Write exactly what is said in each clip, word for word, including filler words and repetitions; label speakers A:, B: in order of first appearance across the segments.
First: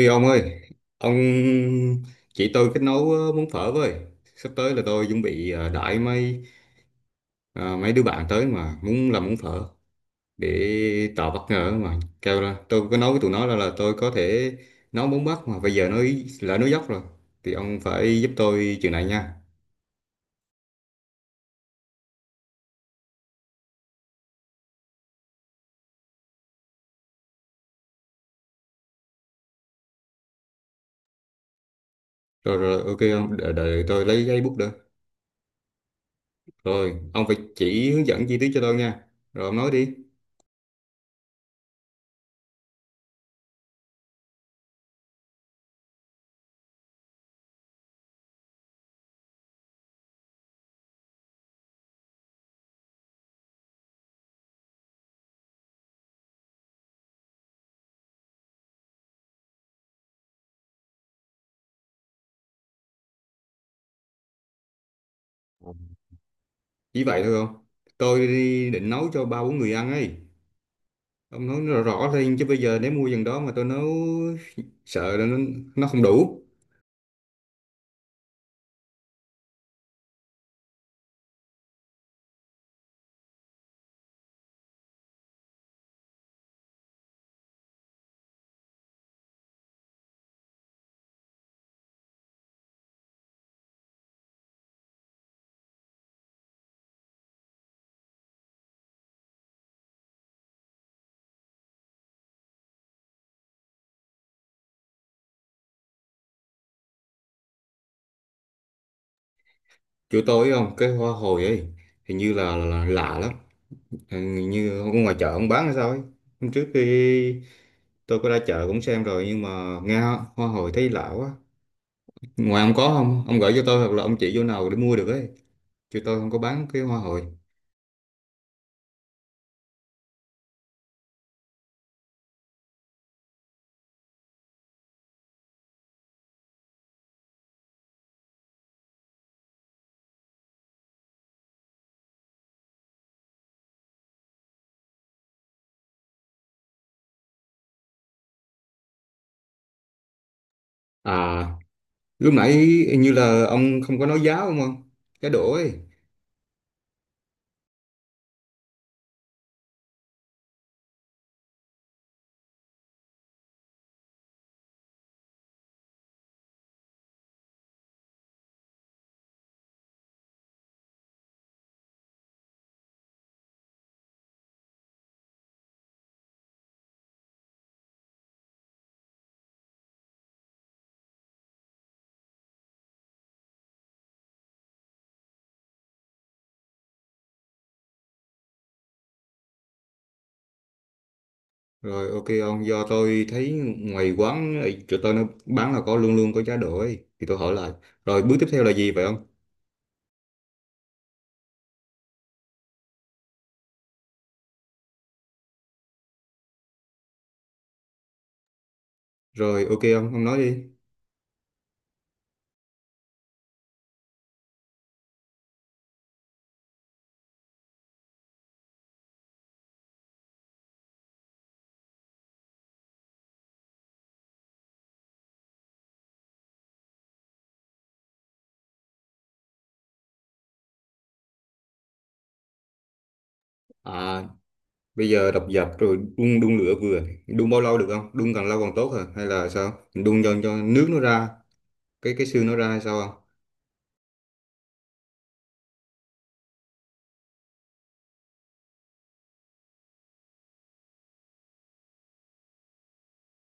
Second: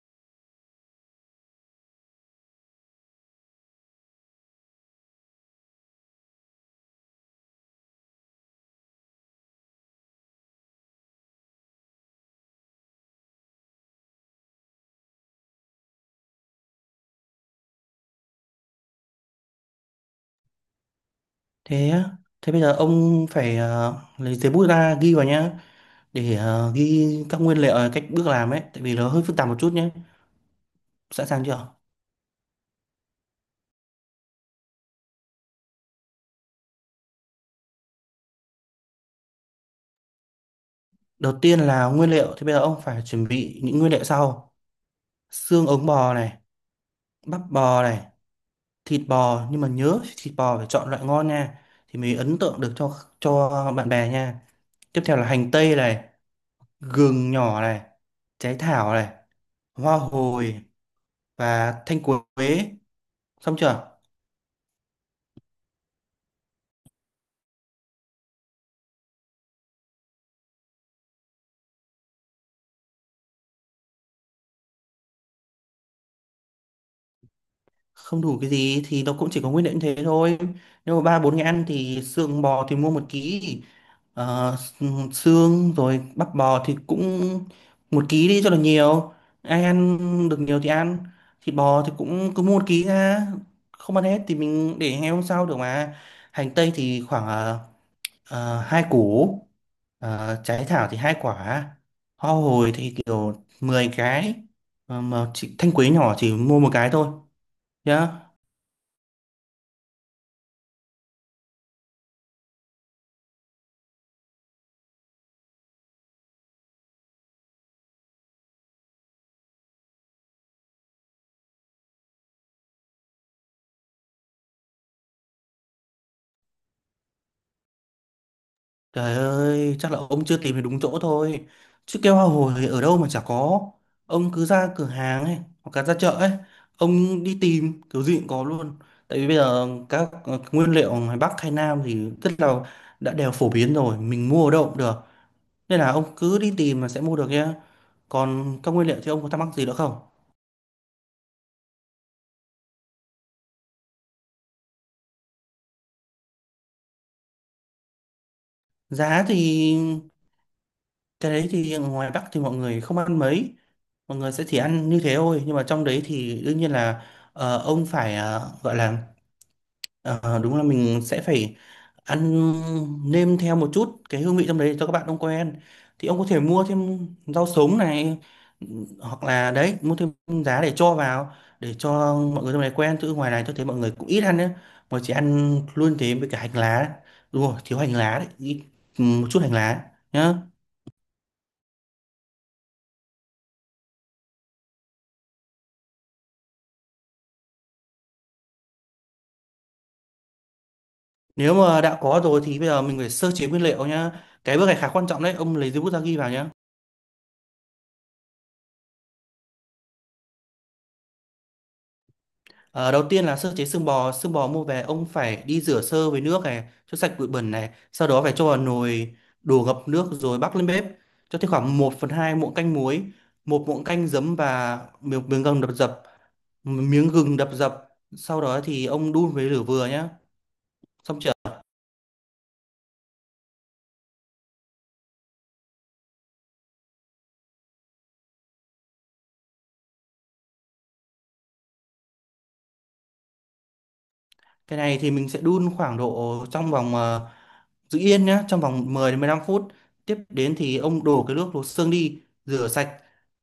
A: Ê ông ơi, ông chỉ tôi cách nấu ờ, món phở với. Sắp tới là tôi chuẩn bị ờ, đãi mấy ờ, mấy đứa bạn tới mà muốn làm món phở để tạo bất ngờ mà. Kêu là tôi có nói với tụi nó là, là tôi có thể nấu món Bắc mà bây giờ nó lỡ nó dốc rồi. Thì ông phải giúp tôi chuyện này nha.
B: Thế á, thế bây giờ ông phải ờ, lấy giấy bút ra ghi vào nhá để ờ, ghi các nguyên liệu, ờ, cách bước làm ấy, tại vì nó hơi phức tạp một chút nhé. Sẵn sàng chưa?
A: Rồi rồi, ok ông, đợi, đợi tôi lấy giấy bút nữa. Rồi ông phải chỉ hướng dẫn chi tiết cho tôi nha. Rồi ông nói đi.
B: Đầu tiên là nguyên liệu thì bây giờ ông phải chuẩn bị những nguyên liệu sau. Xương ống bò này, bắp bò này, thịt bò, nhưng mà nhớ thịt bò phải chọn loại ngon nha, thì mới ấn tượng được cho cho bạn bè nha. Tiếp theo là hành tây này, gừng nhỏ này, trái thảo này, hoa hồi và thanh quế. Xong chưa?
A: Chỉ vậy thôi không? Tôi đi định nấu cho ba bốn người ăn ấy. Ông nói rõ rõ lên chứ bây giờ nếu mua dần đó mà tôi nấu sợ là nó, nó không đủ.
B: Không đủ cái gì thì nó cũng chỉ có nguyên liệu như thế thôi. Nếu mà ba bốn người ăn thì xương bò thì mua một ký, ờ, xương. Rồi bắp bò thì cũng một ký đi cho là nhiều, ai ăn được nhiều thì ăn. Thịt bò thì cũng cứ mua một ký ra, không ăn hết thì mình để ngày hôm sau được mà. Hành tây thì khoảng ờ, ờ, hai củ, ờ, trái thảo thì hai quả, hoa hồi thì kiểu mười cái. Ờ, mà chị thanh quế nhỏ chỉ mua một cái thôi nhá.
A: Chỗ tôi không, cái hoa hồi ấy hình như là, là, là lạ lắm. Hình như ở ngoài chợ ông bán hay sao ấy. Hôm trước khi tôi có ra chợ cũng xem rồi nhưng mà nghe hoa hồi thấy lạ quá. Ngoài ông có không? Ông gửi cho tôi hoặc là ông chỉ chỗ nào để mua được ấy. Chỗ tôi không có bán cái hoa hồi.
B: Trời ơi, chắc là ông chưa tìm được đúng chỗ thôi. Chứ keo hoa hồi ở đâu mà chả có. Ông cứ ra cửa hàng ấy, hoặc là ra chợ ấy, ông đi tìm kiểu gì cũng có luôn. Tại vì bây giờ các ờ, nguyên liệu ngoài Bắc hay Nam thì rất là đã đều phổ biến rồi, mình mua ở đâu cũng được. Nên là ông cứ đi tìm là sẽ mua được nhá. Còn các nguyên liệu thì ông có thắc mắc gì nữa không?
A: À, lúc nãy hình như là ông không có nói giá đúng không? Cái đổ ấy.
B: Giá thì cái đấy thì ngoài Bắc thì mọi người không ăn mấy, mọi người sẽ chỉ ăn như thế thôi. Nhưng mà trong đấy thì đương nhiên là ờ, ông phải ờ, gọi là, ờ, đúng là mình sẽ phải ăn, nêm theo một chút cái hương vị trong đấy cho các bạn ông quen. Thì ông có thể mua thêm rau sống này, hoặc là đấy mua thêm giá để cho vào, để cho mọi người trong này quen. Chứ ngoài này tôi thấy mọi người cũng ít ăn nữa, mà chỉ ăn luôn thế với cả hành lá. Đúng rồi, thiếu hành lá đấy, ít, một chút hành lá nhá.
A: Rồi ok ông, do tôi thấy ngoài quán ấy, chỗ tôi nó bán là có luôn luôn có giá đỗ ấy. Thì tôi hỏi lại. Rồi bước tiếp theo là gì vậy ông?
B: Nếu mà đã có rồi thì bây giờ mình phải sơ chế nguyên liệu nhá. Cái bước này khá quan trọng đấy, ông lấy giấy bút ra ghi vào nhá.
A: Rồi ok ông, ông nói đi.
B: Ờ, đầu tiên là sơ chế xương bò. Xương bò mua về, ông phải đi rửa sơ với nước này, cho sạch bụi bẩn này, sau đó phải cho vào nồi, đổ ngập nước rồi bắc lên bếp, cho thêm khoảng một phần hai muỗng canh muối, một muỗng canh giấm và miếng, miếng gừng đập dập, miếng gừng đập dập, sau đó thì ông đun với lửa vừa nhá. Xong chưa?
A: À, bây giờ đập dập rồi đun đun lửa vừa. Đun bao lâu được không? Đun càng lâu càng tốt hả? Hay là sao? Mình đun cho cho nước nó ra, cái cái xương nó ra hay sao không?
B: Cái này thì mình sẽ đun khoảng độ trong vòng ờ, giữ yên nhé, trong vòng mười đến mười lăm phút. Tiếp đến thì ông đổ cái nước luộc xương đi, rửa sạch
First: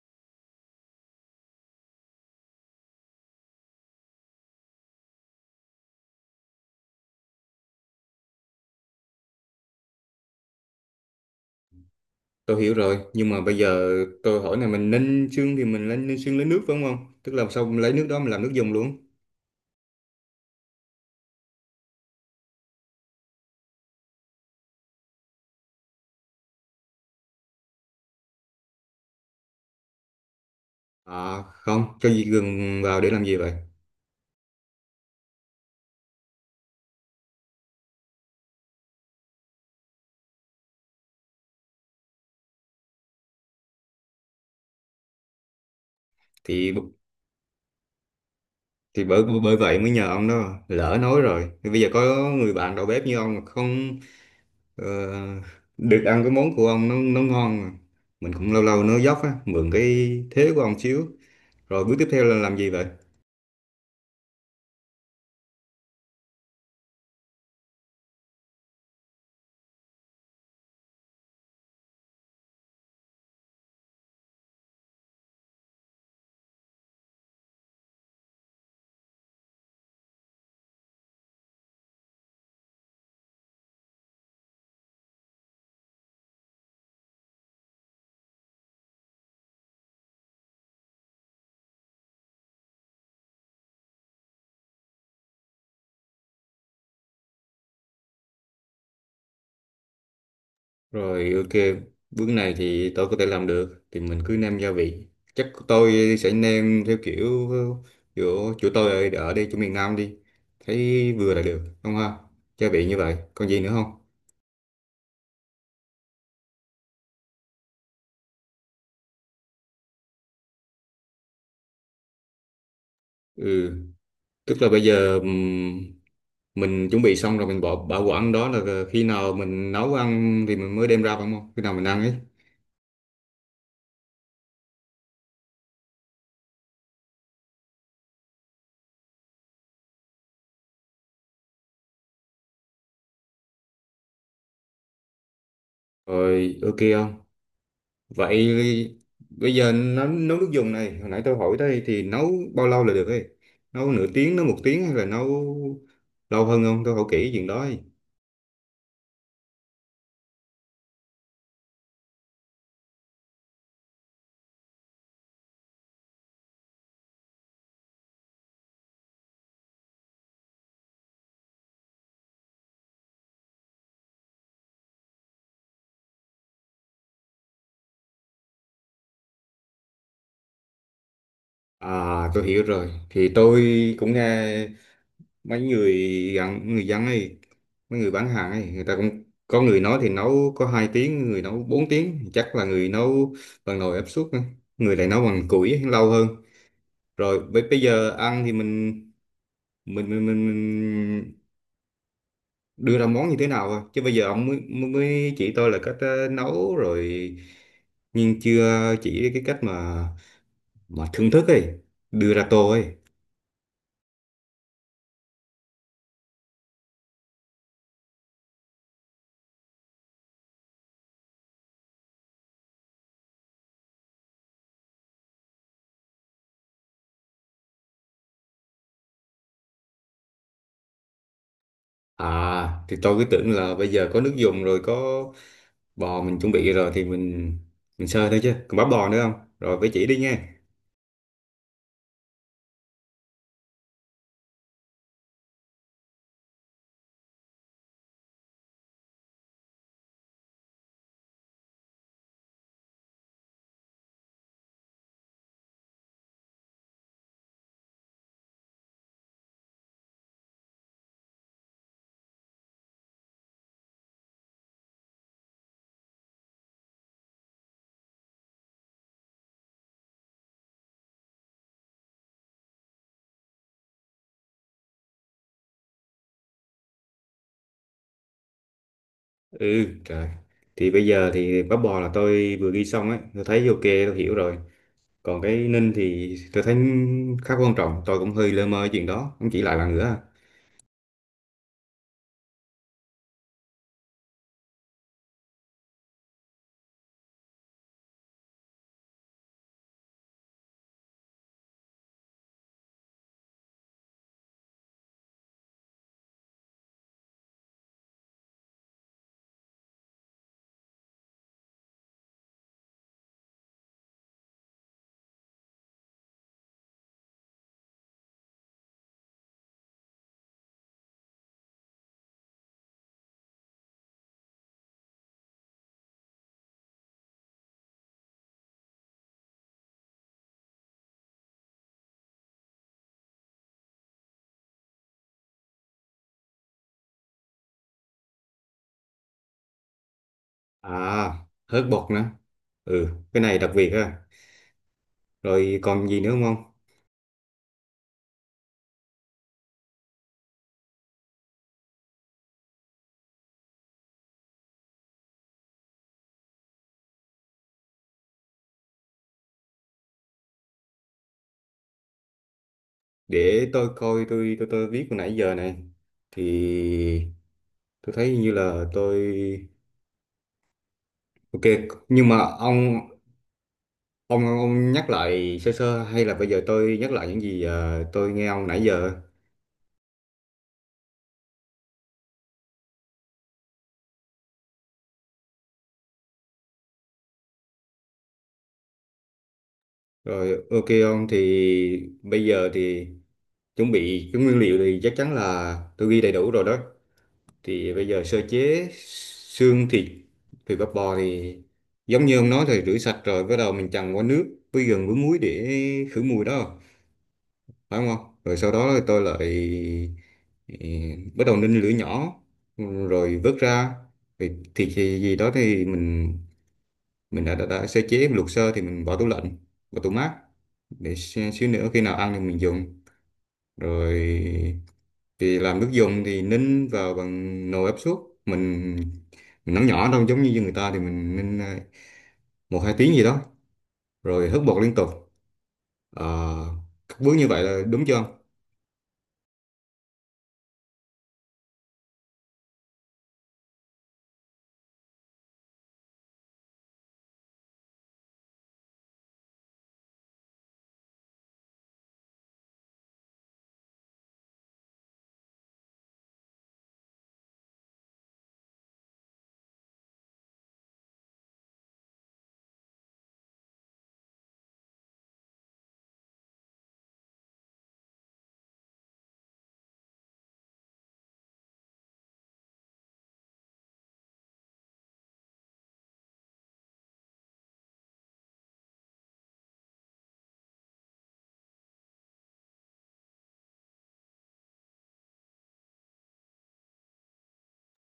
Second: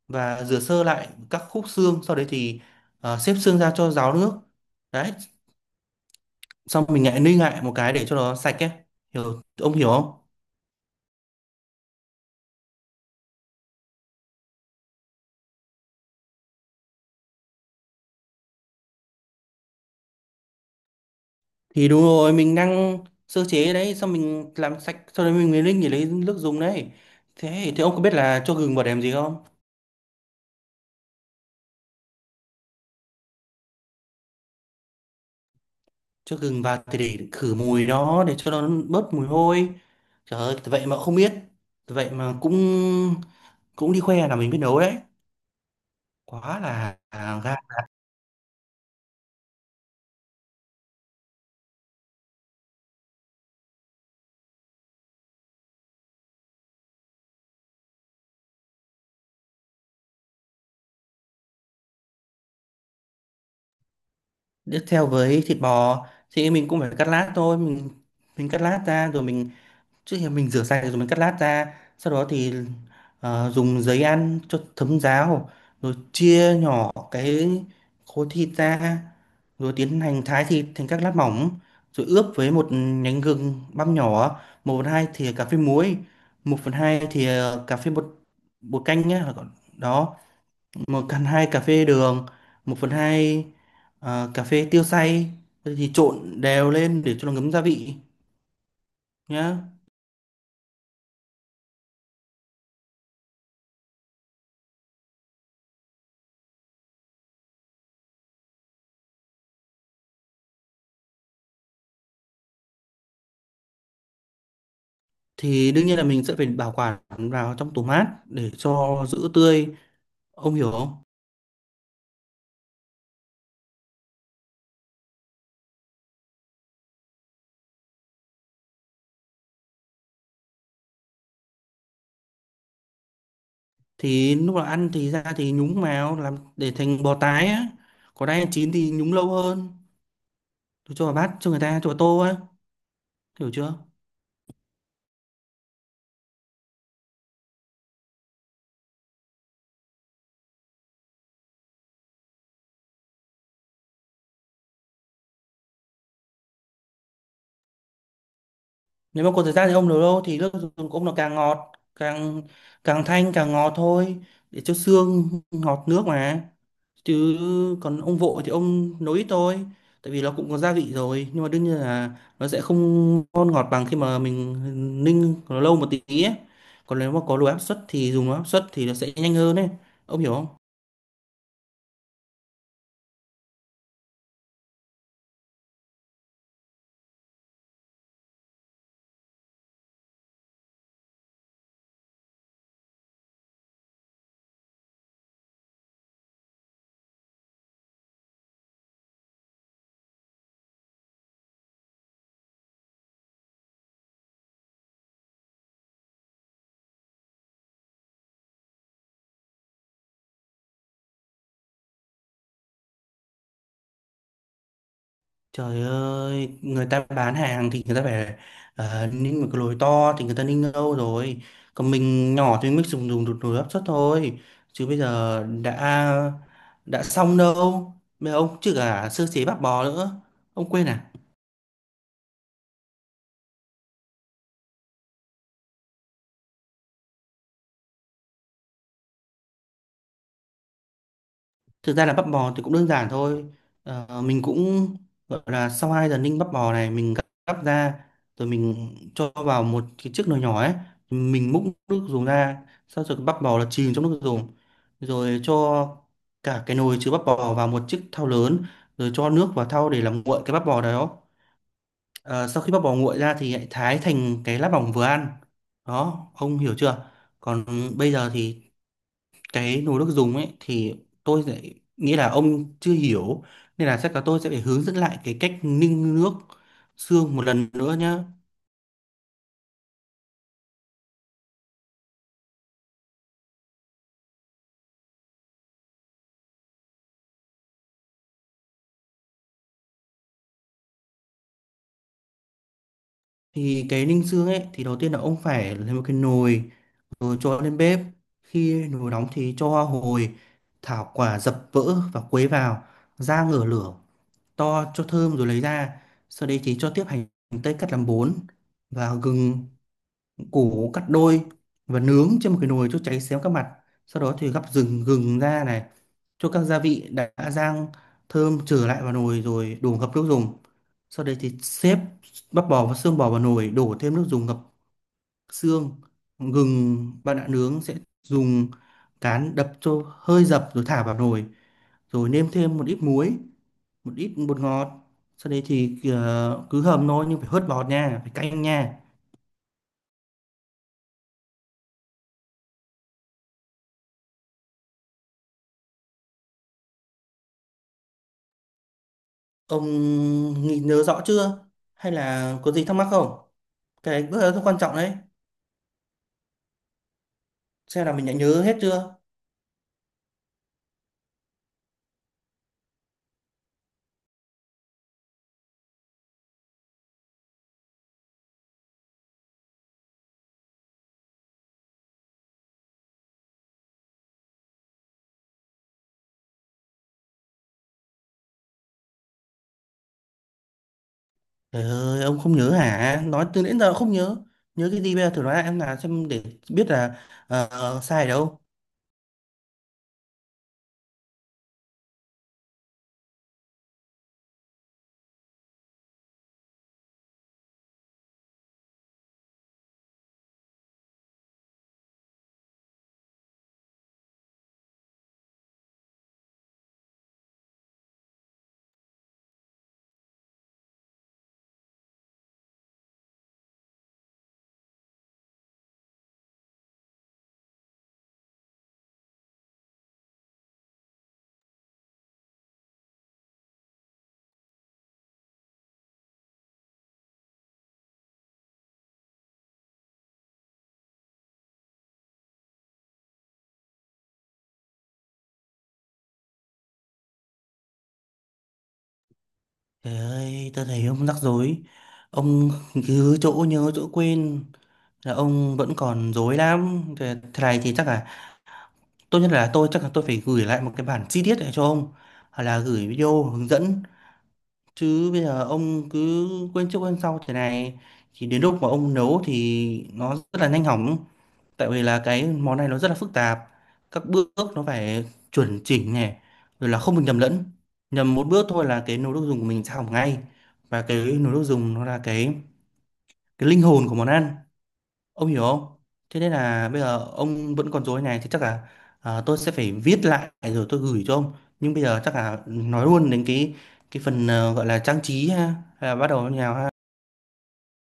B: và rửa sơ lại các khúc xương. Sau đấy thì ờ, xếp xương ra cho ráo nước đấy, xong mình lại ninh lại một cái để cho nó sạch ấy, hiểu ông hiểu không?
A: Tôi hiểu rồi, nhưng mà bây giờ tôi hỏi này, mình ninh xương thì mình lên ninh xương lấy nước phải không ông? Tức là xong lấy nước đó mình làm nước dùng luôn.
B: Thì đúng rồi, mình đang sơ chế đấy, xong mình làm sạch, sau đấy mình mới ninh để lấy nước dùng đấy. Thế thì ông có biết là cho gừng vào để làm gì không?
A: À không, cho gì gừng vào để làm gì vậy?
B: Cho gừng vào thì để khử mùi đó, để cho nó bớt mùi hôi. Trời ơi, vậy mà không biết. Vậy mà cũng cũng đi khoe là mình biết nấu đấy, quá
A: thì
B: là à, gan.
A: thì bởi bởi vậy mới nhờ ông đó, lỡ nói rồi thì bây giờ có người bạn đầu bếp như ông mà không ờ, được ăn cái món của ông nó nó ngon mà. Mình cũng lâu lâu nói dốc á, mượn cái thế của ông xíu. Rồi bước tiếp theo là làm gì vậy?
B: Tiếp theo với thịt bò thì mình cũng phải cắt lát thôi, mình mình cắt lát ra rồi mình, trước khi mình rửa sạch rồi mình cắt lát ra, sau đó thì ờ, dùng giấy ăn cho thấm ráo, rồi chia nhỏ cái khối thịt ra, rồi tiến hành thái thịt thành các lát mỏng, rồi ướp với một nhánh gừng băm nhỏ, một phần hai thìa cà phê muối, một phần hai thìa cà phê bột, bột canh nhé, đó, một phần hai cà phê đường, một phần hai ờ, cà phê tiêu xay, thì trộn đều lên để cho nó ngấm gia vị nhá.
A: Rồi ok, bước này thì tôi có thể làm được, thì mình cứ nêm gia vị, chắc tôi sẽ nêm theo kiểu chỗ chỗ tôi ở, ở đây, chỗ miền Nam đi, thấy vừa là được không ha? Gia vị như vậy còn gì nữa không?
B: Thì đương nhiên là mình sẽ phải bảo quản vào trong tủ mát để cho giữ tươi, ông hiểu không?
A: Ừ, tức là bây giờ ừm, mình chuẩn bị xong rồi mình bỏ bảo quản đó là khi nào mình nấu ăn thì mình mới đem ra phải không, khi nào mình ăn ấy.
B: Thì lúc nào ăn thì ra thì nhúng vào, làm để thành bò tái á, còn đang chín thì nhúng lâu hơn, cho vào bát, cho người ta cho vào tô á, hiểu chưa?
A: Rồi ok không, vậy bây giờ nấu, nấu, nước dùng này, hồi nãy tôi hỏi đây thì nấu bao lâu là được ấy? Nấu nửa tiếng, nấu một tiếng hay là nấu lâu hơn không? Tôi hỏi kỹ chuyện đó ấy.
B: Nếu mà có thời gian thì ông nấu đâu thì nước dùng của ông nó càng ngọt, càng càng thanh càng ngọt thôi, để cho xương ngọt nước mà. Chứ còn ông vội thì ông nấu ít thôi, tại vì nó cũng có gia vị rồi, nhưng mà đương nhiên là nó sẽ không ngon ngọt bằng khi mà mình ninh nó lâu một tí ấy. Còn nếu mà có đồ áp suất thì dùng đồ áp suất thì nó sẽ nhanh hơn ấy, ông hiểu không?
A: À, tôi hiểu rồi, thì tôi cũng nghe mấy người gặn người dân ấy, mấy người bán hàng ấy, người ta cũng có người nói thì nấu có hai tiếng, người nấu bốn tiếng, chắc là người nấu bằng nồi áp suất á. Người lại nấu bằng củi ấy, lâu hơn. Rồi bây bây giờ ăn thì mình mình mình, mình, mình đưa ra món như thế nào thôi, chứ bây giờ ông mới mới mới chỉ tôi là cách ờ, nấu rồi, nhưng chưa chỉ cái cách mà mà thưởng thức ấy, đưa ra tô ấy.
B: Trời ơi, người ta bán hàng thì người ta phải uh, ninh một cái lồi to thì người ta ninh lâu rồi. Còn mình nhỏ thì mình mới dùng dùng đột nồi áp suất thôi. Chứ bây giờ đã đã xong đâu. Bây giờ ông chứ cả sơ chế bạc bò nữa. Ông quên à?
A: À thì tôi cứ tưởng là bây giờ có nước dùng rồi, có bò mình chuẩn bị rồi thì mình mình sơ thôi, chứ còn bắp bò nữa không? Rồi phải chỉ đi nha.
B: Thực ra là bắp bò thì cũng đơn giản thôi. Ờ, mình cũng gọi là, sau hai giờ ninh bắp bò này, mình gắp gắp ra rồi mình cho vào một cái chiếc nồi nhỏ ấy, mình múc nước dùng ra, sau rồi cái bắp bò là chìm trong nước dùng. Rồi cho cả cái nồi chứa bắp bò vào một chiếc thau lớn, rồi cho nước vào thau để làm nguội cái bắp bò đó. Ờ, sau khi bắp bò nguội ra thì hãy thái thành cái lát mỏng vừa ăn. Đó, ông hiểu chưa? Còn bây giờ thì cái nồi nước dùng ấy thì tôi sẽ nghĩ là ông chưa hiểu, nên là chắc là tôi sẽ phải hướng dẫn lại cái cách ninh nước xương một lần nữa nhá.
A: Ừ trời, thì bây giờ thì bắp bò là tôi vừa ghi xong ấy, tôi thấy ok, tôi hiểu rồi. Còn cái ninh thì tôi thấy khá quan trọng, tôi cũng hơi lơ mơ chuyện đó, không chỉ lại bạn nữa.
B: Thì cái ninh xương ấy thì đầu tiên là ông phải lấy một cái nồi rồi cho lên bếp, khi nồi nóng thì cho hoa hồi, thảo quả dập vỡ và quấy vào, rang ngửa lửa to cho thơm rồi lấy ra. Sau đấy thì cho tiếp hành tây cắt làm bốn và gừng củ cắt đôi và nướng trên một cái nồi cho cháy xém các mặt. Sau đó thì gắp rừng gừng ra này, cho các gia vị đã rang thơm trở lại vào nồi rồi đổ ngập nước dùng. Sau đấy thì xếp bắp bò và xương bò vào nồi, đổ thêm nước dùng ngập xương. Gừng bạn đã nướng sẽ dùng cán đập cho hơi dập rồi thả vào nồi, rồi nêm thêm một ít muối, một ít bột ngọt. Sau đấy thì ờ, cứ hầm thôi, nhưng phải hớt bọt nha, phải canh nha.
A: À, hớt bột nữa. Ừ, cái này đặc biệt ha. Rồi còn gì nữa không không?
B: Ông nghĩ nhớ rõ chưa? Hay là có gì thắc mắc không? Cái bước đó rất quan trọng đấy. Xem là mình đã nhớ hết chưa?
A: Để tôi coi tôi tôi tôi viết hồi nãy giờ này. Thì tôi thấy như là tôi ok, nhưng mà ông Ông, ông nhắc lại sơ sơ, hay là bây giờ tôi nhắc lại những gì ờ, tôi nghe ông nãy giờ.
B: Trời ơi, ông không nhớ hả? Nói từ đến giờ không nhớ. Nhớ cái gì bây giờ, thử nói lại em là xem để biết là ờ, sai ở đâu.
A: Rồi ok ông, thì bây giờ thì chuẩn bị cái nguyên liệu thì chắc chắn là tôi ghi đầy đủ rồi đó. Thì bây giờ sơ chế xương thịt thịt bắp bò thì giống như ông nói, thì rửa sạch rồi bắt đầu mình chần qua nước với gừng với muối để khử mùi đó, phải không ông? Rồi sau đó tôi lại ừ, bắt đầu ninh lửa nhỏ rồi vớt ra. Thì thịt thì gì đó thì mình mình đã, đã, đã sơ chế, mình luộc sơ thì mình bỏ tủ lạnh, vào tủ mát, để xí- xíu nữa khi nào ăn thì mình dùng. Rồi thì làm nước dùng thì ninh vào bằng nồi áp suất, mình mình nấu nhỏ đâu giống như người ta, thì mình ninh à, một hai tiếng gì đó, rồi hớt bột liên tục. Ờ, các bước như vậy là đúng chưa ông?
B: Trời ơi, tôi thấy ông rắc rối. Ông cứ chỗ nhớ chỗ quên, là ông vẫn còn rối lắm. Thế thế này thì chắc là tốt nhất là tôi, chắc là tôi phải gửi lại một cái bản chi tiết để cho ông, hoặc là gửi video hướng dẫn. Chứ bây giờ ông cứ quên trước quên sau thế này thì đến lúc mà ông nấu thì nó rất là nhanh hỏng. Tại vì là cái món này nó rất là phức tạp. Các bước nó phải chuẩn chỉnh này, rồi là không được nhầm lẫn. Nhầm một bước thôi là cái nồi nước dùng của mình sẽ hỏng ngay. Và cái nồi nước dùng nó là cái cái linh hồn của món ăn. Ông hiểu không? Thế nên là bây giờ ông vẫn còn rối này thì chắc là, ờ, tôi sẽ phải viết lại rồi tôi gửi cho ông. Nhưng bây giờ chắc là nói luôn đến cái cái phần ờ, gọi là trang trí ha, hay là bắt đầu như nào ha.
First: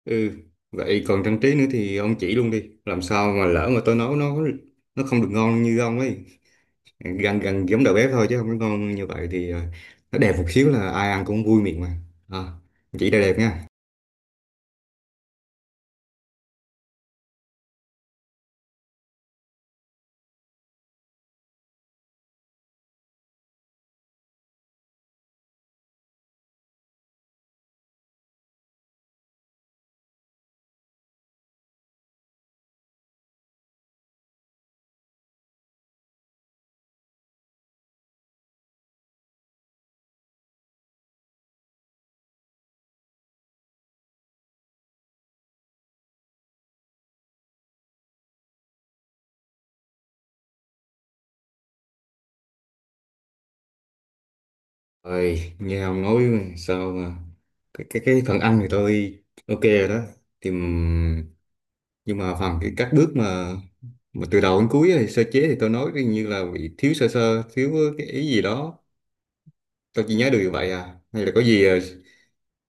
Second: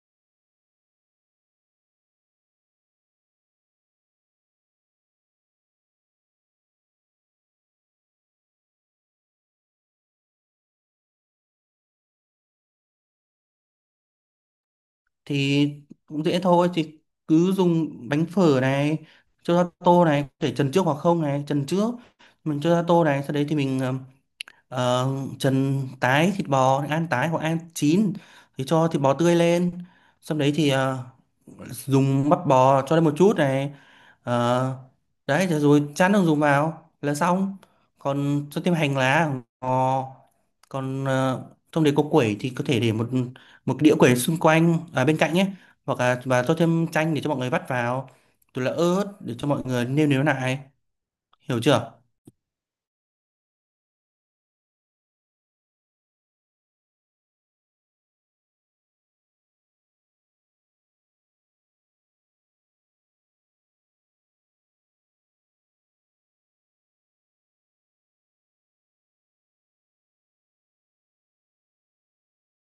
A: Ừ, vậy còn trang trí nữa thì ông chỉ luôn đi, làm sao mà lỡ mà tôi nấu nó nó không được ngon như ông ấy, gần gần giống đầu bếp thôi, chứ không có ngon như vậy, thì ờ, nó đẹp một xíu là ai ăn cũng vui miệng mà. À, chỉ là đẹp nha.
B: Thì cũng dễ thôi, thì cứ dùng bánh phở này cho ra tô này, có thể trần trước hoặc không này, trần trước mình cho ra tô này. Sau đấy thì mình ờ, ờ, trần tái thịt bò, ăn tái hoặc ăn chín thì cho thịt bò tươi lên, xong đấy thì ờ, dùng bắp bò cho lên một chút này. Ờ, đấy, thế rồi chán đường dùng vào là xong, còn cho thêm hành lá, ngò, còn ờ, trong đấy có quẩy thì có thể để một một đĩa quẩy xung quanh, à, bên cạnh nhé, hoặc là và cho thêm chanh để cho mọi người vắt vào, rồi là ớt để cho mọi người nêm nếm lại, hiểu chưa?
A: Rồi nghe ông nói sao mà cái cái cái phần ăn thì tôi ok rồi đó. Thì ừm, nhưng mà phần cái các bước mà mà từ đầu đến cuối, thì sơ chế thì tôi nói như là bị thiếu sơ sơ, thiếu cái ý gì đó, tôi chỉ nhớ được như vậy à, hay là có gì ờ,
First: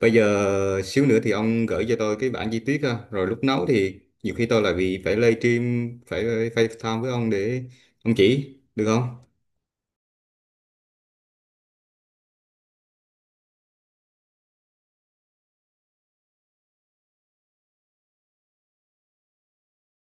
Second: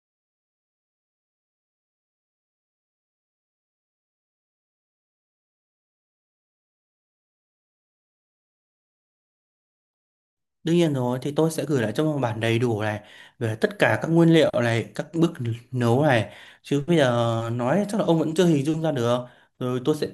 A: bây giờ xíu nữa thì ông gửi cho tôi cái bản chi tiết ha. Rồi lúc nấu thì nhiều khi tôi lại bị phải livestream, phải phải FaceTime với ông để ông chỉ, được không?
B: Đương nhiên rồi, thì tôi sẽ gửi lại cho một bản đầy đủ này về tất cả các nguyên liệu này, các bước nấu này. Chứ bây giờ nói chắc là ông vẫn chưa hình dung ra được. Rồi tôi sẽ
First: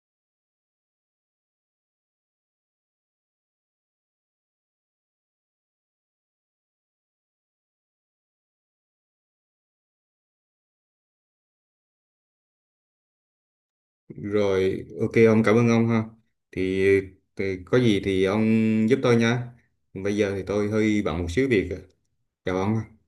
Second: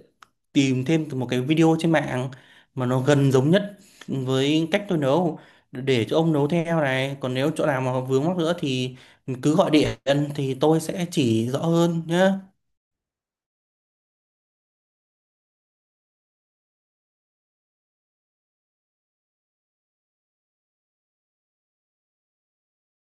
B: tìm thêm một cái video trên mạng mà nó gần giống nhất với cách tôi nấu để cho ông nấu theo này. Còn nếu chỗ nào mà vướng mắc nữa thì cứ gọi điện thì tôi sẽ chỉ rõ hơn nhé.
A: Rồi ok ông, cảm ơn ông ha. Thì, thì có gì thì ông giúp tôi nha. Bây giờ thì tôi hơi bận một xíu việc. Chào ông ha.